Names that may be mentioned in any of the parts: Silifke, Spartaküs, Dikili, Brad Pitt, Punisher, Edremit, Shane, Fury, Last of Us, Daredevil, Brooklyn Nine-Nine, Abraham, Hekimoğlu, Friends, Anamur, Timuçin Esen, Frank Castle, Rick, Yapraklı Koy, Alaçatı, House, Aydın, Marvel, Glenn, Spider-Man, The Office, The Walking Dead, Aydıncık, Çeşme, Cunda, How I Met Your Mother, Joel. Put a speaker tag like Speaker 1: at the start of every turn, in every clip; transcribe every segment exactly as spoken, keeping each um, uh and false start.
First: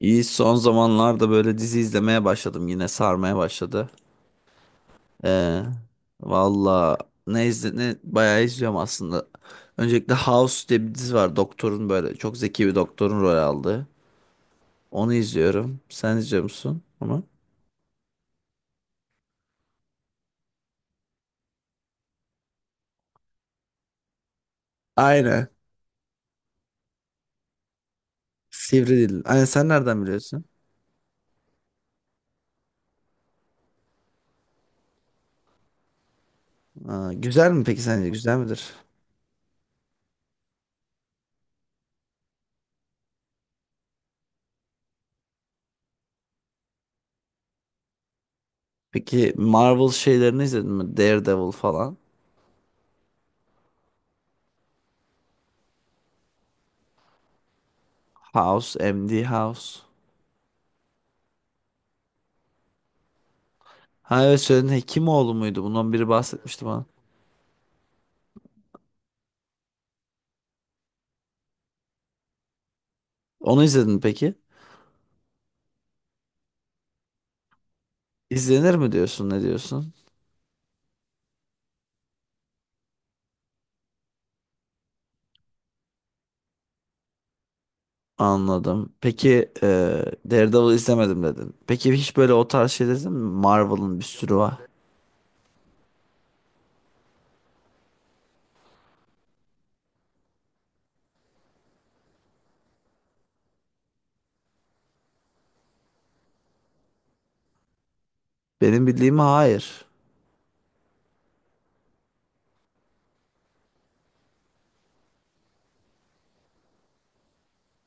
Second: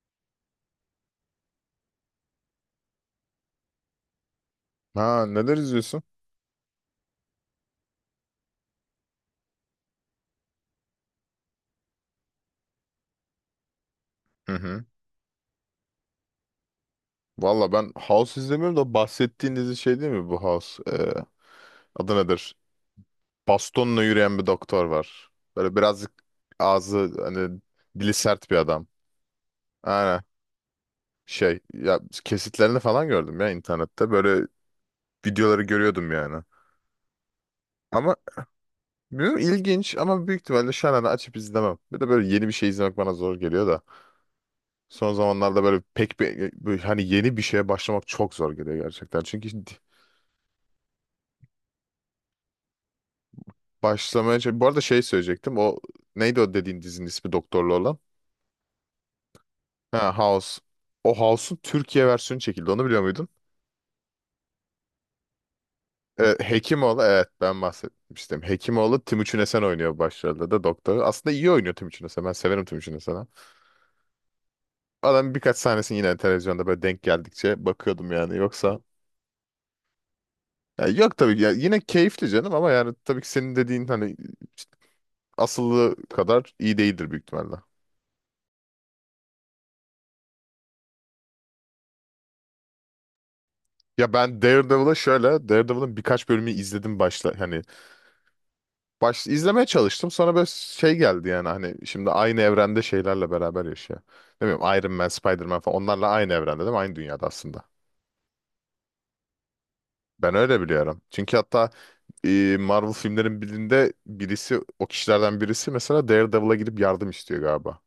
Speaker 1: İyi son zamanlarda böyle dizi izlemeye başladım, yine sarmaya başladı.
Speaker 2: Ha, neler
Speaker 1: Ee,
Speaker 2: izliyorsun?
Speaker 1: Valla ne izle, ne bayağı izliyorum aslında. Öncelikle House diye bir dizi var, doktorun, böyle çok zeki bir doktorun rol aldığı.
Speaker 2: Hı hı.
Speaker 1: Onu izliyorum. Sen izliyor musun onu?
Speaker 2: Valla ben House izlemiyorum da bahsettiğin dizi şey değil mi bu House? Ee, adı nedir? Bastonla yürüyen bir doktor var.
Speaker 1: Aynen.
Speaker 2: Böyle birazcık ağzı hani dili sert bir adam.
Speaker 1: Sivri dil. Aynen, sen nereden
Speaker 2: Aynen.
Speaker 1: biliyorsun?
Speaker 2: Şey ya, kesitlerini falan gördüm ya internette. Böyle videoları görüyordum yani.
Speaker 1: Aa, güzel mi peki, sence
Speaker 2: Ama
Speaker 1: güzel midir?
Speaker 2: bilmiyorum, ilginç, ama büyük ihtimalle şu an hani açıp izlemem. Bir de böyle yeni bir şey izlemek bana zor geliyor da. Son zamanlarda böyle pek bir, böyle hani yeni bir şeye başlamak çok zor geliyor gerçekten.
Speaker 1: Peki
Speaker 2: Çünkü
Speaker 1: Marvel şeylerini izledin mi? Daredevil falan.
Speaker 2: Başlamaya çalış- bu arada şey söyleyecektim. O neydi, o dediğin dizinin ismi doktorlu olan?
Speaker 1: House, M D House.
Speaker 2: Ha, House. O House'un Türkiye versiyonu çekildi. Onu biliyor muydun?
Speaker 1: Ha evet, söyledin, Hekimoğlu muydu? Bundan biri
Speaker 2: Ee,
Speaker 1: bahsetmişti.
Speaker 2: Hekimoğlu, evet, ben bahsetmiştim. Hekimoğlu Timuçin Esen oynuyor başrolde, de doktoru. Aslında iyi oynuyor Timuçin Esen. Ben severim Timuçin Esen'i.
Speaker 1: Onu izledin mi peki?
Speaker 2: Adam birkaç sahnesini yine televizyonda böyle denk geldikçe bakıyordum yani.
Speaker 1: İzlenir
Speaker 2: Yoksa
Speaker 1: mi diyorsun, ne diyorsun?
Speaker 2: ya yok tabii ki. Ya yine keyifli canım ama yani tabii ki senin dediğin hani asıllı kadar iyi değildir büyük ihtimalle.
Speaker 1: Anladım. Peki e, Daredevil izlemedim dedin. Peki hiç böyle o tarz şey izledin mi? Marvel'ın bir
Speaker 2: Ya
Speaker 1: sürü
Speaker 2: ben
Speaker 1: var.
Speaker 2: Daredevil'ı şöyle, Daredevil'ın birkaç bölümü izledim, başla hani baş izlemeye çalıştım. Sonra böyle şey geldi yani, hani şimdi aynı evrende şeylerle beraber yaşıyor. Ne bileyim, Iron Man, Spider-Man falan, onlarla aynı evrende değil mi? Aynı dünyada aslında.
Speaker 1: Benim bildiğim hayır.
Speaker 2: Ben öyle biliyorum. Çünkü hatta e, Marvel filmlerin birinde birisi, o kişilerden birisi mesela Daredevil'a gidip yardım istiyor galiba.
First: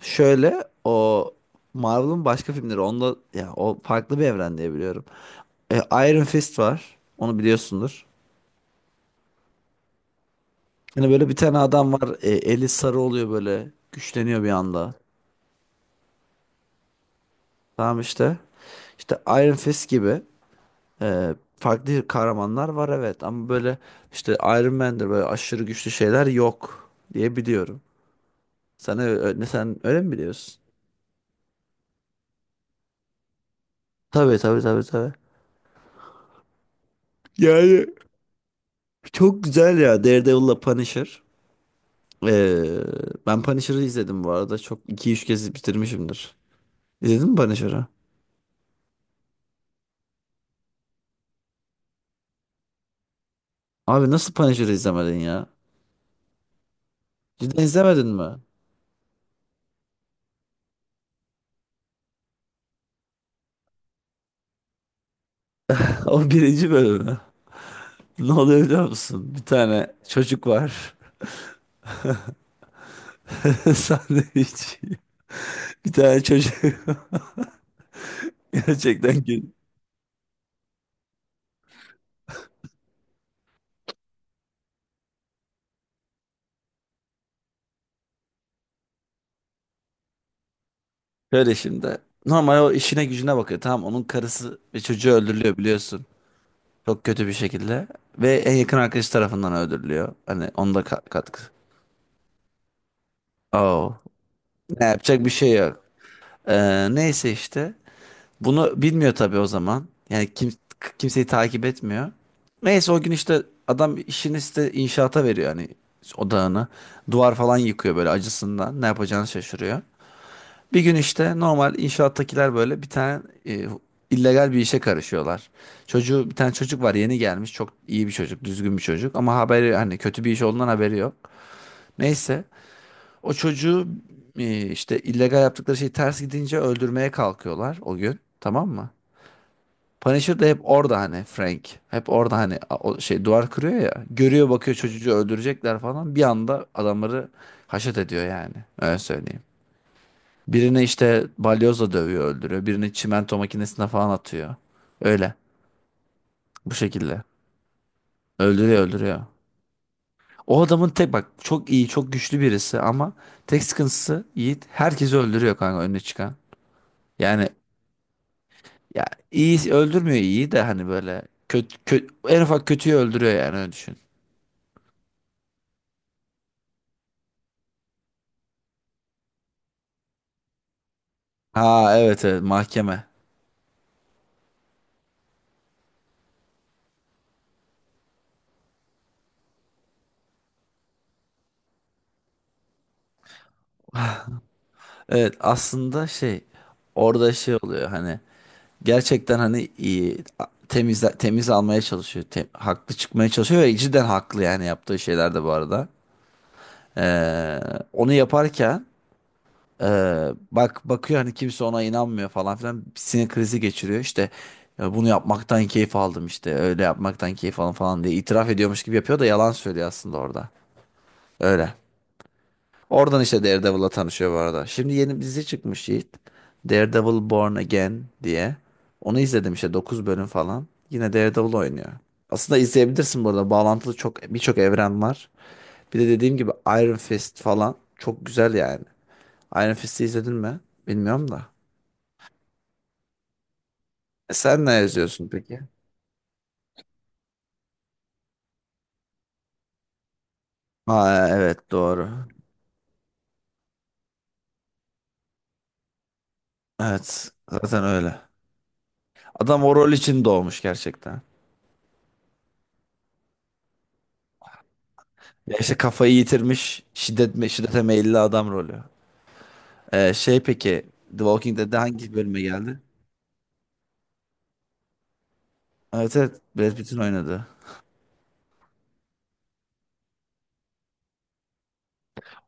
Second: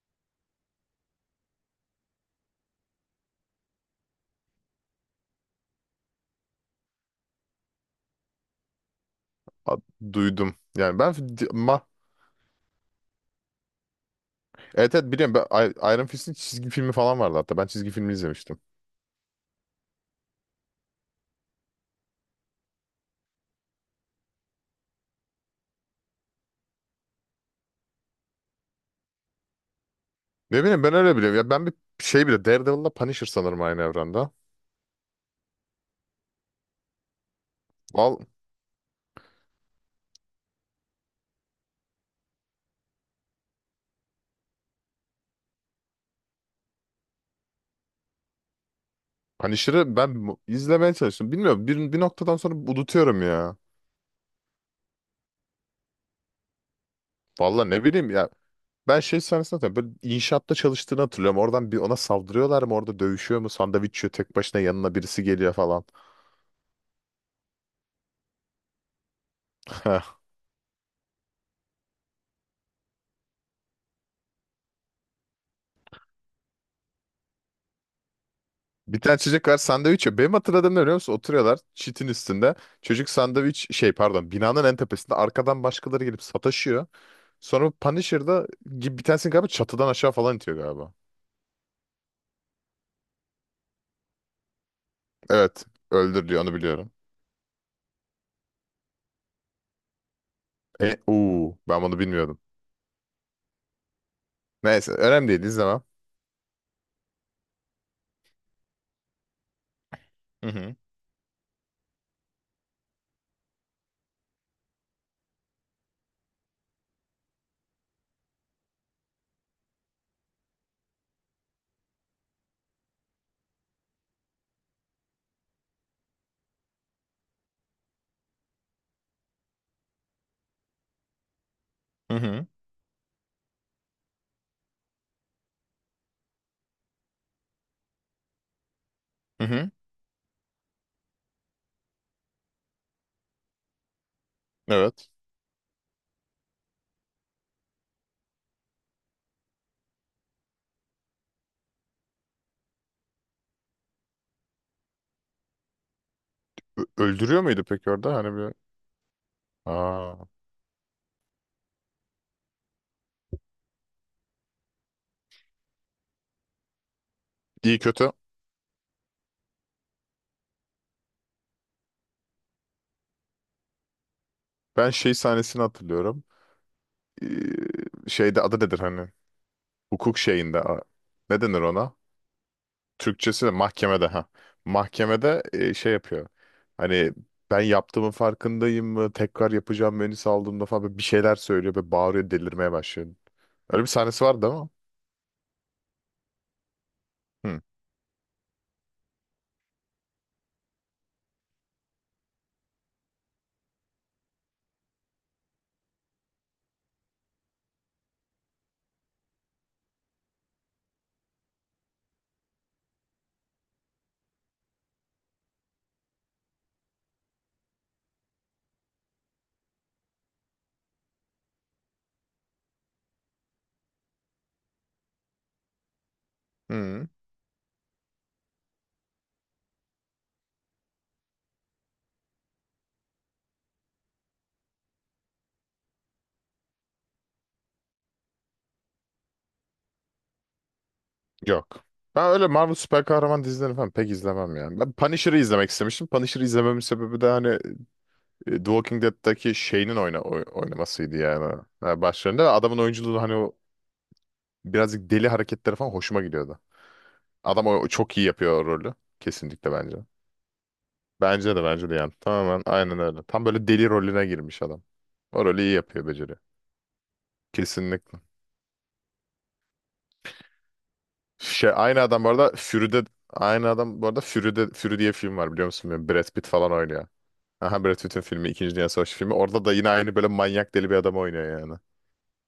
Speaker 1: Şöyle o Marvel'ın başka filmleri onda, ya o farklı bir evren diye biliyorum. E, Iron Fist var. Onu biliyorsundur.
Speaker 2: A- Duydum. Yani
Speaker 1: Hani
Speaker 2: ben
Speaker 1: böyle bir
Speaker 2: di-
Speaker 1: tane
Speaker 2: ma
Speaker 1: adam var. E, eli sarı oluyor böyle. Güçleniyor bir anda.
Speaker 2: evet evet, biliyorum. Ben, I- Iron Fist'in çizgi filmi falan vardı hatta. Ben çizgi
Speaker 1: Tamam
Speaker 2: filmi
Speaker 1: işte.
Speaker 2: izlemiştim.
Speaker 1: İşte Iron Fist gibi. Ee, farklı kahramanlar var, evet, ama böyle işte Iron Man'dir, böyle aşırı güçlü şeyler yok diye biliyorum. Sen öyle, sen öyle mi biliyorsun?
Speaker 2: Ne bileyim, ben öyle biliyorum. Ya ben bir şey bile Daredevil'la Punisher sanırım aynı evrende.
Speaker 1: Tabii, tabii, tabii, tabii. Yani
Speaker 2: Val
Speaker 1: çok güzel ya Daredevil'la Punisher. Ee, Ben Punisher'ı izledim bu arada. Çok iki üç kez bitirmişimdir. İzledin mi Punisher'ı?
Speaker 2: Punisher'ı ben mu- izlemeye çalıştım. Bilmiyorum, bir, bir noktadan sonra unutuyorum ya.
Speaker 1: Abi nasıl Punisher'ı izlemedin ya? Cidden
Speaker 2: Vallahi ne
Speaker 1: izlemedin
Speaker 2: bileyim
Speaker 1: mi?
Speaker 2: ya. Ben şey sahnesini hatırlıyorum. Böyle inşaatta çalıştığını hatırlıyorum. Oradan bir ona saldırıyorlar mı? Orada dövüşüyor mu? Sandviç yiyor. Tek başına, yanına birisi geliyor falan.
Speaker 1: O birinci bölümü. Ne oluyor biliyor musun? Bir tane çocuk var. Sandviç. Bir tane çocuk.
Speaker 2: Bir tane
Speaker 1: Gerçekten ki.
Speaker 2: çocuk var, sandviç yiyor. Benim hatırladığım ne, biliyor musun? Oturuyorlar çitin üstünde. Çocuk sandviç şey, pardon, binanın en tepesinde. Arkadan başkaları gelip sataşıyor. Sonra Punisher'da gibi bir tanesini galiba çatıdan aşağı falan itiyor galiba.
Speaker 1: Şöyle şimdi. Normal o işine gücüne bakıyor. Tamam, onun karısı ve çocuğu öldürülüyor
Speaker 2: Evet,
Speaker 1: biliyorsun.
Speaker 2: öldür diyor, onu biliyorum.
Speaker 1: Çok kötü bir şekilde. Ve en yakın arkadaşı tarafından öldürülüyor. Hani onda
Speaker 2: E,
Speaker 1: ka- katkı.
Speaker 2: uu, ben bunu bilmiyordum.
Speaker 1: Oh. Ne
Speaker 2: Neyse,
Speaker 1: yapacak
Speaker 2: önemli
Speaker 1: bir
Speaker 2: değil,
Speaker 1: şey
Speaker 2: izlemem.
Speaker 1: yok. Ee, neyse işte. Bunu bilmiyor tabii o zaman. Yani
Speaker 2: Hı
Speaker 1: kim,
Speaker 2: hı.
Speaker 1: kimseyi takip etmiyor. Neyse, o gün işte adam işini işte inşaata veriyor, hani odağını. Duvar falan yıkıyor böyle acısından. Ne yapacağını şaşırıyor. Bir gün işte normal inşaattakiler böyle bir tane e, illegal bir işe karışıyorlar. Çocuğu, bir tane çocuk var, yeni gelmiş, çok iyi bir çocuk, düzgün bir çocuk, ama haberi, hani kötü bir iş olduğundan haberi yok.
Speaker 2: Hı
Speaker 1: Neyse,
Speaker 2: hı.
Speaker 1: o çocuğu e, işte illegal yaptıkları şey ters gidince öldürmeye kalkıyorlar o gün, tamam mı?
Speaker 2: Hı hı.
Speaker 1: Punisher de hep orada, hani Frank hep orada, hani a- o şey duvar kırıyor ya, görüyor, bakıyor,
Speaker 2: Evet.
Speaker 1: çocuğu öldürecekler falan, bir anda adamları haşet ediyor yani, öyle söyleyeyim. Birini işte balyozla dövüyor, öldürüyor. Birini çimento makinesine falan atıyor. Öyle. Bu
Speaker 2: Ö-
Speaker 1: şekilde.
Speaker 2: Öldürüyor muydu peki orada? Hani bir...
Speaker 1: Öldürüyor, öldürüyor.
Speaker 2: Aa.
Speaker 1: O adamın tek, bak, çok iyi, çok güçlü birisi ama tek sıkıntısı Yiğit, herkesi öldürüyor kanka, önüne çıkan. Yani
Speaker 2: İyi kötü.
Speaker 1: ya iyi öldürmüyor, iyi de hani böyle kötü, kötü en ufak kötüyü öldürüyor yani, öyle düşün.
Speaker 2: Ben şey sahnesini hatırlıyorum. Ee, Şeyde adı nedir hani? Hukuk şeyinde. a- Ne denir ona?
Speaker 1: Ha evet, evet, mahkeme.
Speaker 2: Türkçesi de mahkemede ha. Mahkemede e, şey yapıyor. Hani ben yaptığımın farkındayım mı? Tekrar yapacağım beni saldığımda falan, böyle bir şeyler söylüyor ve bağırıyor, delirmeye başlıyor. Öyle bir sahnesi vardı ama.
Speaker 1: Evet, aslında şey, orada şey
Speaker 2: Hı.
Speaker 1: oluyor, hani gerçekten hani iyi, temiz temiz almaya çalışıyor. Te- haklı çıkmaya çalışıyor ve cidden haklı yani yaptığı şeylerde bu arada. Ee, Onu yaparken ee, bak bakıyor, hani kimse ona inanmıyor falan filan, sinir krizi geçiriyor. İşte "Ya bunu yapmaktan keyif aldım, işte öyle yapmaktan keyif aldım," falan diye itiraf ediyormuş gibi yapıyor da, yalan söylüyor aslında orada. Öyle. Oradan işte Daredevil'la tanışıyor bu arada. Şimdi yeni bir dizi çıkmış Yiğit.
Speaker 2: Hı.
Speaker 1: Daredevil Born Again diye. Onu izledim işte, dokuz bölüm falan. Yine Daredevil oynuyor. Aslında izleyebilirsin bu arada. Bağlantılı çok, birçok evren var. Bir de dediğim gibi Iron Fist falan çok güzel yani. Iron Fist'i izledin mi? Bilmiyorum da.
Speaker 2: Yok. Ben öyle Marvel süper kahraman dizilerini falan pek
Speaker 1: E
Speaker 2: izlemem
Speaker 1: sen ne
Speaker 2: yani. Ben
Speaker 1: yazıyorsun
Speaker 2: Punisher'ı
Speaker 1: peki?
Speaker 2: izlemek istemiştim. Punisher'ı izlememin sebebi de hani e, The Walking Dead'daki Shane'in oyna oy- oynamasıydı
Speaker 1: Ha
Speaker 2: yani.
Speaker 1: evet,
Speaker 2: Yani
Speaker 1: doğru.
Speaker 2: başlarında, ve adamın oyunculuğu, hani o birazcık deli hareketleri falan hoşuma gidiyordu.
Speaker 1: Evet,
Speaker 2: Adam o,
Speaker 1: zaten
Speaker 2: o çok
Speaker 1: öyle.
Speaker 2: iyi yapıyor o rolü.
Speaker 1: Adam
Speaker 2: Kesinlikle,
Speaker 1: o rol
Speaker 2: bence.
Speaker 1: için doğmuş gerçekten.
Speaker 2: Bence de bence de yani. Tamamen aynen öyle. Tam böyle deli rolüne girmiş adam. O
Speaker 1: Ya
Speaker 2: rolü
Speaker 1: işte
Speaker 2: iyi yapıyor,
Speaker 1: kafayı
Speaker 2: beceriyor.
Speaker 1: yitirmiş, şiddet, şiddete meyilli
Speaker 2: Kesinlikle.
Speaker 1: adam rolü. Ee, şey peki The Walking
Speaker 2: Şey,
Speaker 1: Dead'de
Speaker 2: aynı
Speaker 1: hangi
Speaker 2: adam bu
Speaker 1: bölüme
Speaker 2: arada
Speaker 1: geldi?
Speaker 2: Fury'de aynı adam bu arada Fury'de, Fury diye film var, biliyor musun? Böyle
Speaker 1: Evet,
Speaker 2: Brad
Speaker 1: evet,
Speaker 2: Pitt falan
Speaker 1: Brad Pitt'in
Speaker 2: oynuyor.
Speaker 1: oynadığı.
Speaker 2: Aha, Brad Pitt'in filmi, İkinci Dünya Savaşı filmi. Orada da yine aynı böyle manyak deli bir adam oynuyor yani.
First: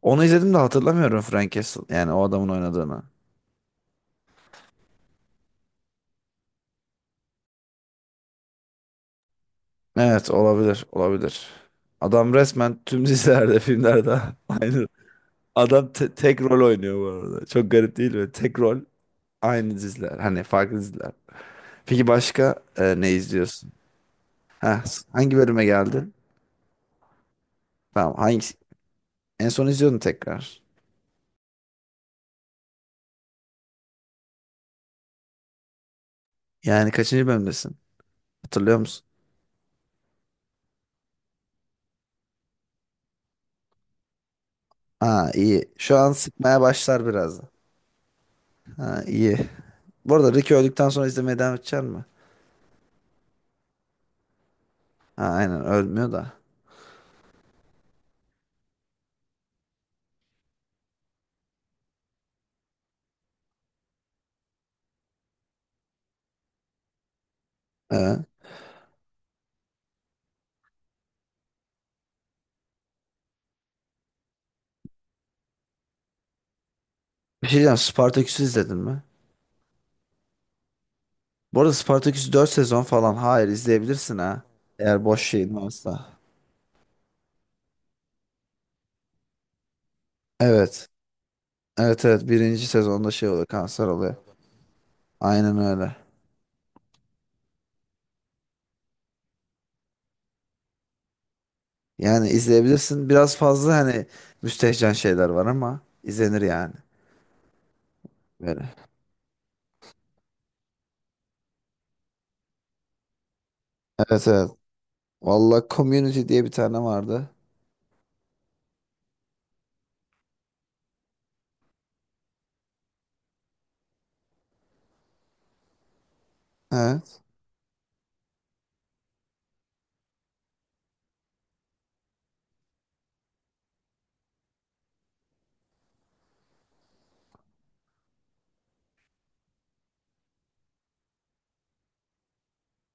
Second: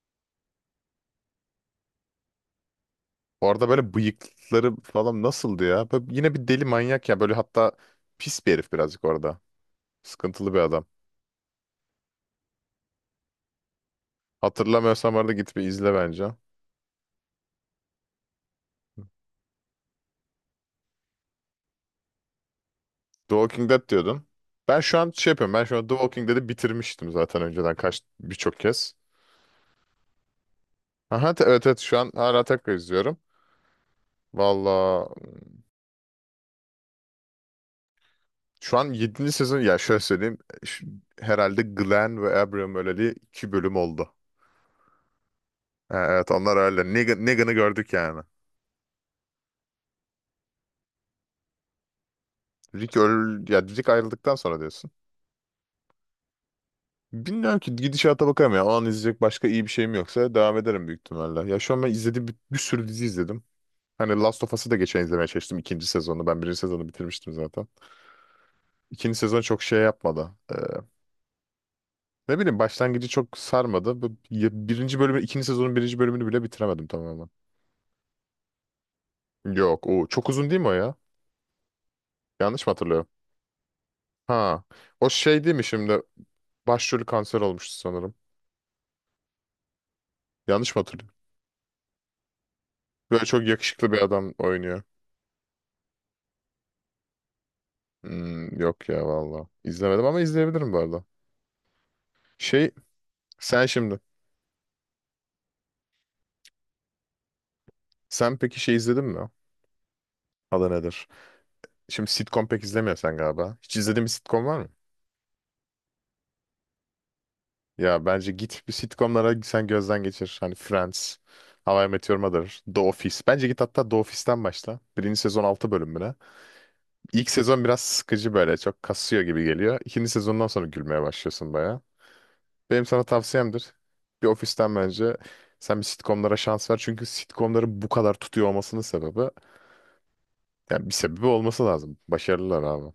Speaker 1: Onu izledim de hatırlamıyorum Frank Castle yani, o adamın oynadığını.
Speaker 2: Orada böyle bıyıkları falan nasıldı ya? Böyle yine bir deli manyak ya. Böyle hatta pis bir herif birazcık orada.
Speaker 1: Evet,
Speaker 2: Sıkıntılı bir adam.
Speaker 1: olabilir, olabilir. Adam resmen tüm dizilerde filmlerde aynı.
Speaker 2: Hatırlamıyorsam orada, git bir
Speaker 1: Adam
Speaker 2: izle
Speaker 1: te-
Speaker 2: bence.
Speaker 1: tek rol oynuyor bu arada. Çok garip değil mi? Tek rol, aynı diziler. Hani farklı diziler. Peki başka e, ne
Speaker 2: The Walking
Speaker 1: izliyorsun?
Speaker 2: Dead diyordun. Ben
Speaker 1: Heh,
Speaker 2: şu an şey
Speaker 1: hangi
Speaker 2: yapıyorum.
Speaker 1: bölüme
Speaker 2: Ben şu an The
Speaker 1: geldin?
Speaker 2: Walking Dead'i bitirmiştim zaten önceden kaç,
Speaker 1: Tamam, hangi
Speaker 2: birçok kez.
Speaker 1: en son izliyordun tekrar.
Speaker 2: Aha te- evet evet, şu an hala tekrar izliyorum. Valla,
Speaker 1: Yani kaçıncı bölümdesin? Hatırlıyor
Speaker 2: şu an
Speaker 1: musun?
Speaker 2: yedinci sezon ya, şöyle söyleyeyim, şu- herhalde Glenn ve Abraham öleli iki bölüm oldu.
Speaker 1: Ha iyi. Şu
Speaker 2: Ha
Speaker 1: an
Speaker 2: evet, onlar
Speaker 1: sıkmaya
Speaker 2: öyle.
Speaker 1: başlar
Speaker 2: Negan-
Speaker 1: biraz.
Speaker 2: Negan'ı gördük yani.
Speaker 1: Ha iyi. Bu arada Rick öldükten sonra izlemeye devam edecek mi?
Speaker 2: Rick öl ya Rick ayrıldıktan sonra diyorsun.
Speaker 1: Ha aynen, ölmüyor da.
Speaker 2: Bilmiyorum ki, gidişata bakarım ya. O an izleyecek başka iyi bir şeyim yoksa devam ederim büyük ihtimalle. Ya şu an ben izlediğim bir, bir sürü dizi izledim. Hani Last of Us'ı da geçen izlemeye çalıştım, ikinci sezonu. Ben birinci sezonu bitirmiştim zaten.
Speaker 1: Ee,
Speaker 2: İkinci sezon çok şey yapmadı. Ee, ne bileyim, başlangıcı çok sarmadı. Bu- ya Birinci bölümü, ikinci sezonun birinci bölümünü bile bitiremedim tamamen.
Speaker 1: Bir şey diyeceğim, Spartaküs'ü izledin mi?
Speaker 2: Yok o çok uzun değil mi o ya?
Speaker 1: Bu arada Spartaküs dört
Speaker 2: Yanlış mı
Speaker 1: sezon
Speaker 2: hatırlıyorum?
Speaker 1: falan. Hayır, izleyebilirsin ha.
Speaker 2: Ha,
Speaker 1: Eğer
Speaker 2: o
Speaker 1: boş
Speaker 2: şey
Speaker 1: şeyin
Speaker 2: değil mi, şimdi
Speaker 1: varsa.
Speaker 2: başrolü kanser olmuştu sanırım. Yanlış mı
Speaker 1: Evet.
Speaker 2: hatırlıyorum?
Speaker 1: Evet, evet, birinci sezonda
Speaker 2: Böyle
Speaker 1: şey oluyor,
Speaker 2: çok
Speaker 1: kanser
Speaker 2: yakışıklı bir
Speaker 1: oluyor.
Speaker 2: adam oynuyor.
Speaker 1: Aynen öyle.
Speaker 2: Hmm, yok ya valla. İzlemedim ama izleyebilirim bu arada.
Speaker 1: Yani
Speaker 2: Şey
Speaker 1: izleyebilirsin. Biraz
Speaker 2: sen
Speaker 1: fazla
Speaker 2: şimdi
Speaker 1: hani müstehcen şeyler var ama izlenir yani.
Speaker 2: sen peki
Speaker 1: Böyle.
Speaker 2: şey izledin mi? Adı nedir? Şimdi sitcom pek izlemiyorsun sen galiba. Hiç izlediğin bir
Speaker 1: Evet,
Speaker 2: sitcom
Speaker 1: evet.
Speaker 2: var mı?
Speaker 1: Valla Community diye bir tane vardı.
Speaker 2: Ya bence git bir sitcomlara sen gözden geçir. Hani Friends, How I Met Your Mother, The Office. Bence git hatta The Office'ten başla. Birinci sezon altı bölümüne.
Speaker 1: Evet.
Speaker 2: İlk sezon biraz sıkıcı, böyle çok kasıyor gibi geliyor. İkinci sezondan sonra gülmeye başlıyorsun baya. Benim sana tavsiyemdir. Bir ofisten bence sen bir sitcomlara şans ver. Çünkü sitcomların bu kadar tutuyor olmasının sebebi, yani bir sebebi olması lazım. Başarılılar abi.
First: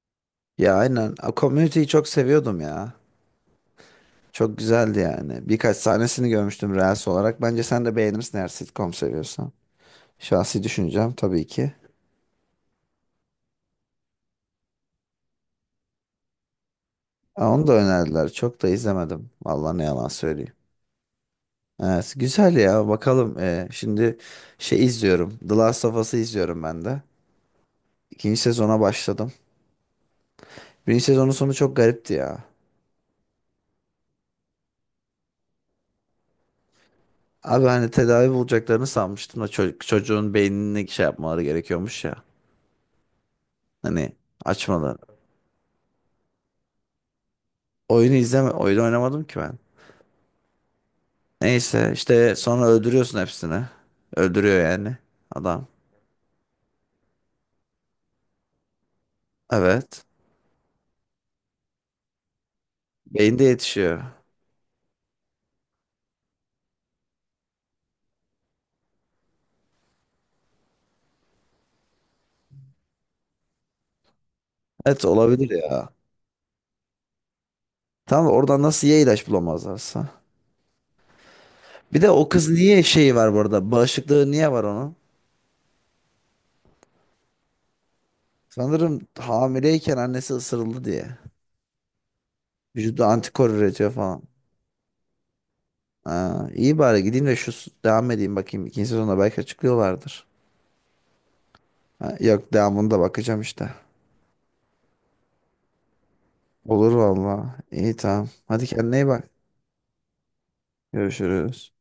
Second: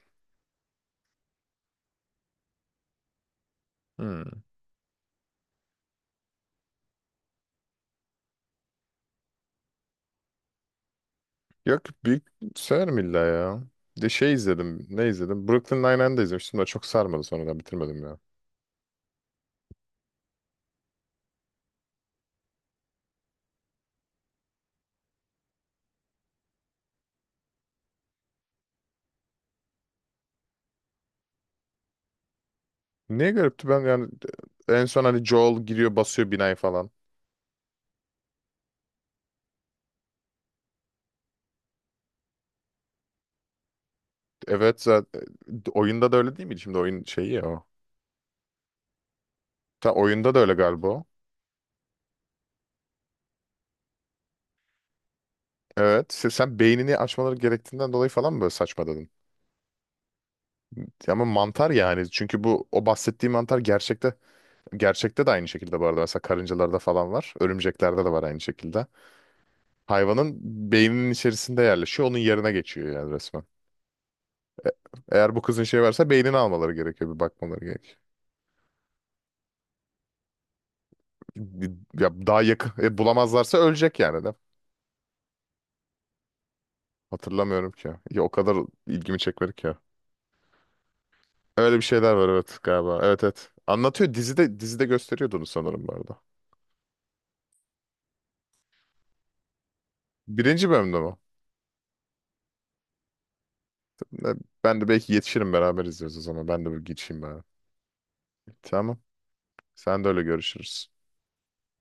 Speaker 1: Ya aynen. A, Community'yi çok seviyordum ya.
Speaker 2: Hmm.
Speaker 1: Çok güzeldi yani. Birkaç sahnesini görmüştüm Reels olarak. Bence sen de beğenirsin, eğer sitcom seviyorsan. Şahsi düşüncem tabii ki.
Speaker 2: Yok, büyük severim illa ya. Bir de şey izledim. Ne izledim? Brooklyn Nine-Nine'de izlemiştim de çok sarmadı,
Speaker 1: Aa,
Speaker 2: sonradan
Speaker 1: onu da
Speaker 2: bitirmedim ya.
Speaker 1: önerdiler. Çok da izlemedim. Vallahi ne yalan söyleyeyim. Evet, güzel ya. Bakalım. Ee, şimdi şey izliyorum. The Last of Us'ı izliyorum ben de. İkinci sezona başladım. Birinci sezonun sonu çok garipti ya.
Speaker 2: Niye garipti, ben yani en son hani Joel giriyor, basıyor binayı falan.
Speaker 1: Abi hani tedavi bulacaklarını sanmıştım da, çocuk, çocuğun beynini şey yapmaları gerekiyormuş ya. Hani
Speaker 2: Evet,
Speaker 1: açmaları.
Speaker 2: zaten oyunda da öyle değil miydi? Şimdi oyun şeyi ya o.
Speaker 1: Oyunu izleme. Oyunu oynamadım ki ben.
Speaker 2: Ta oyunda da öyle galiba. O.
Speaker 1: Neyse işte sonra öldürüyorsun hepsini. Öldürüyor yani adam.
Speaker 2: Evet. Sen, sen beynini açmaları gerektiğinden dolayı falan mı böyle saçma dedin?
Speaker 1: Evet.
Speaker 2: Ya ama mantar yani. Çünkü bu o bahsettiğim
Speaker 1: Beyinde
Speaker 2: mantar
Speaker 1: yetişiyor.
Speaker 2: gerçekte gerçekte de aynı şekilde bu arada. Mesela karıncalarda falan var. Örümceklerde de var aynı şekilde. Hayvanın beyninin içerisinde yerleşiyor. Onun yerine geçiyor yani resmen.
Speaker 1: Evet,
Speaker 2: Eğer bu
Speaker 1: olabilir
Speaker 2: kızın şey
Speaker 1: ya.
Speaker 2: varsa beynini almaları gerekiyor. Bir bakmaları gerekiyor.
Speaker 1: Tamam, oradan nasıl, ya ilaç bulamazlarsa.
Speaker 2: Bir-
Speaker 1: Bir de
Speaker 2: Ya
Speaker 1: o
Speaker 2: daha
Speaker 1: kız niye
Speaker 2: yakın e,
Speaker 1: şeyi var bu
Speaker 2: bulamazlarsa
Speaker 1: arada?
Speaker 2: ölecek yani
Speaker 1: Bağışıklığı
Speaker 2: de.
Speaker 1: niye var onun?
Speaker 2: Hatırlamıyorum ki. Ya o kadar
Speaker 1: Sanırım
Speaker 2: ilgimi çekmedi ki.
Speaker 1: hamileyken annesi ısırıldı diye.
Speaker 2: Öyle bir şeyler var evet galiba.
Speaker 1: Vücudu
Speaker 2: Evet
Speaker 1: antikor
Speaker 2: evet.
Speaker 1: üretiyor
Speaker 2: Anlatıyor
Speaker 1: falan.
Speaker 2: dizide dizide gösteriyordu onu sanırım bu arada.
Speaker 1: Ha, iyi, bari gideyim de şu devam edeyim, bakayım. İkinci sezonda belki açıklıyorlardır.
Speaker 2: Birinci bölümde mi?
Speaker 1: Ha, yok, devamında bakacağım işte.
Speaker 2: Ne- Ben de belki yetişirim, beraber izliyoruz o zaman. Ben de bir
Speaker 1: Olur
Speaker 2: geçeyim bari.
Speaker 1: valla. İyi, tamam. Hadi kendine
Speaker 2: Tamam.
Speaker 1: iyi bak.
Speaker 2: Sen de öyle, görüşürüz.
Speaker 1: Görüşürüz.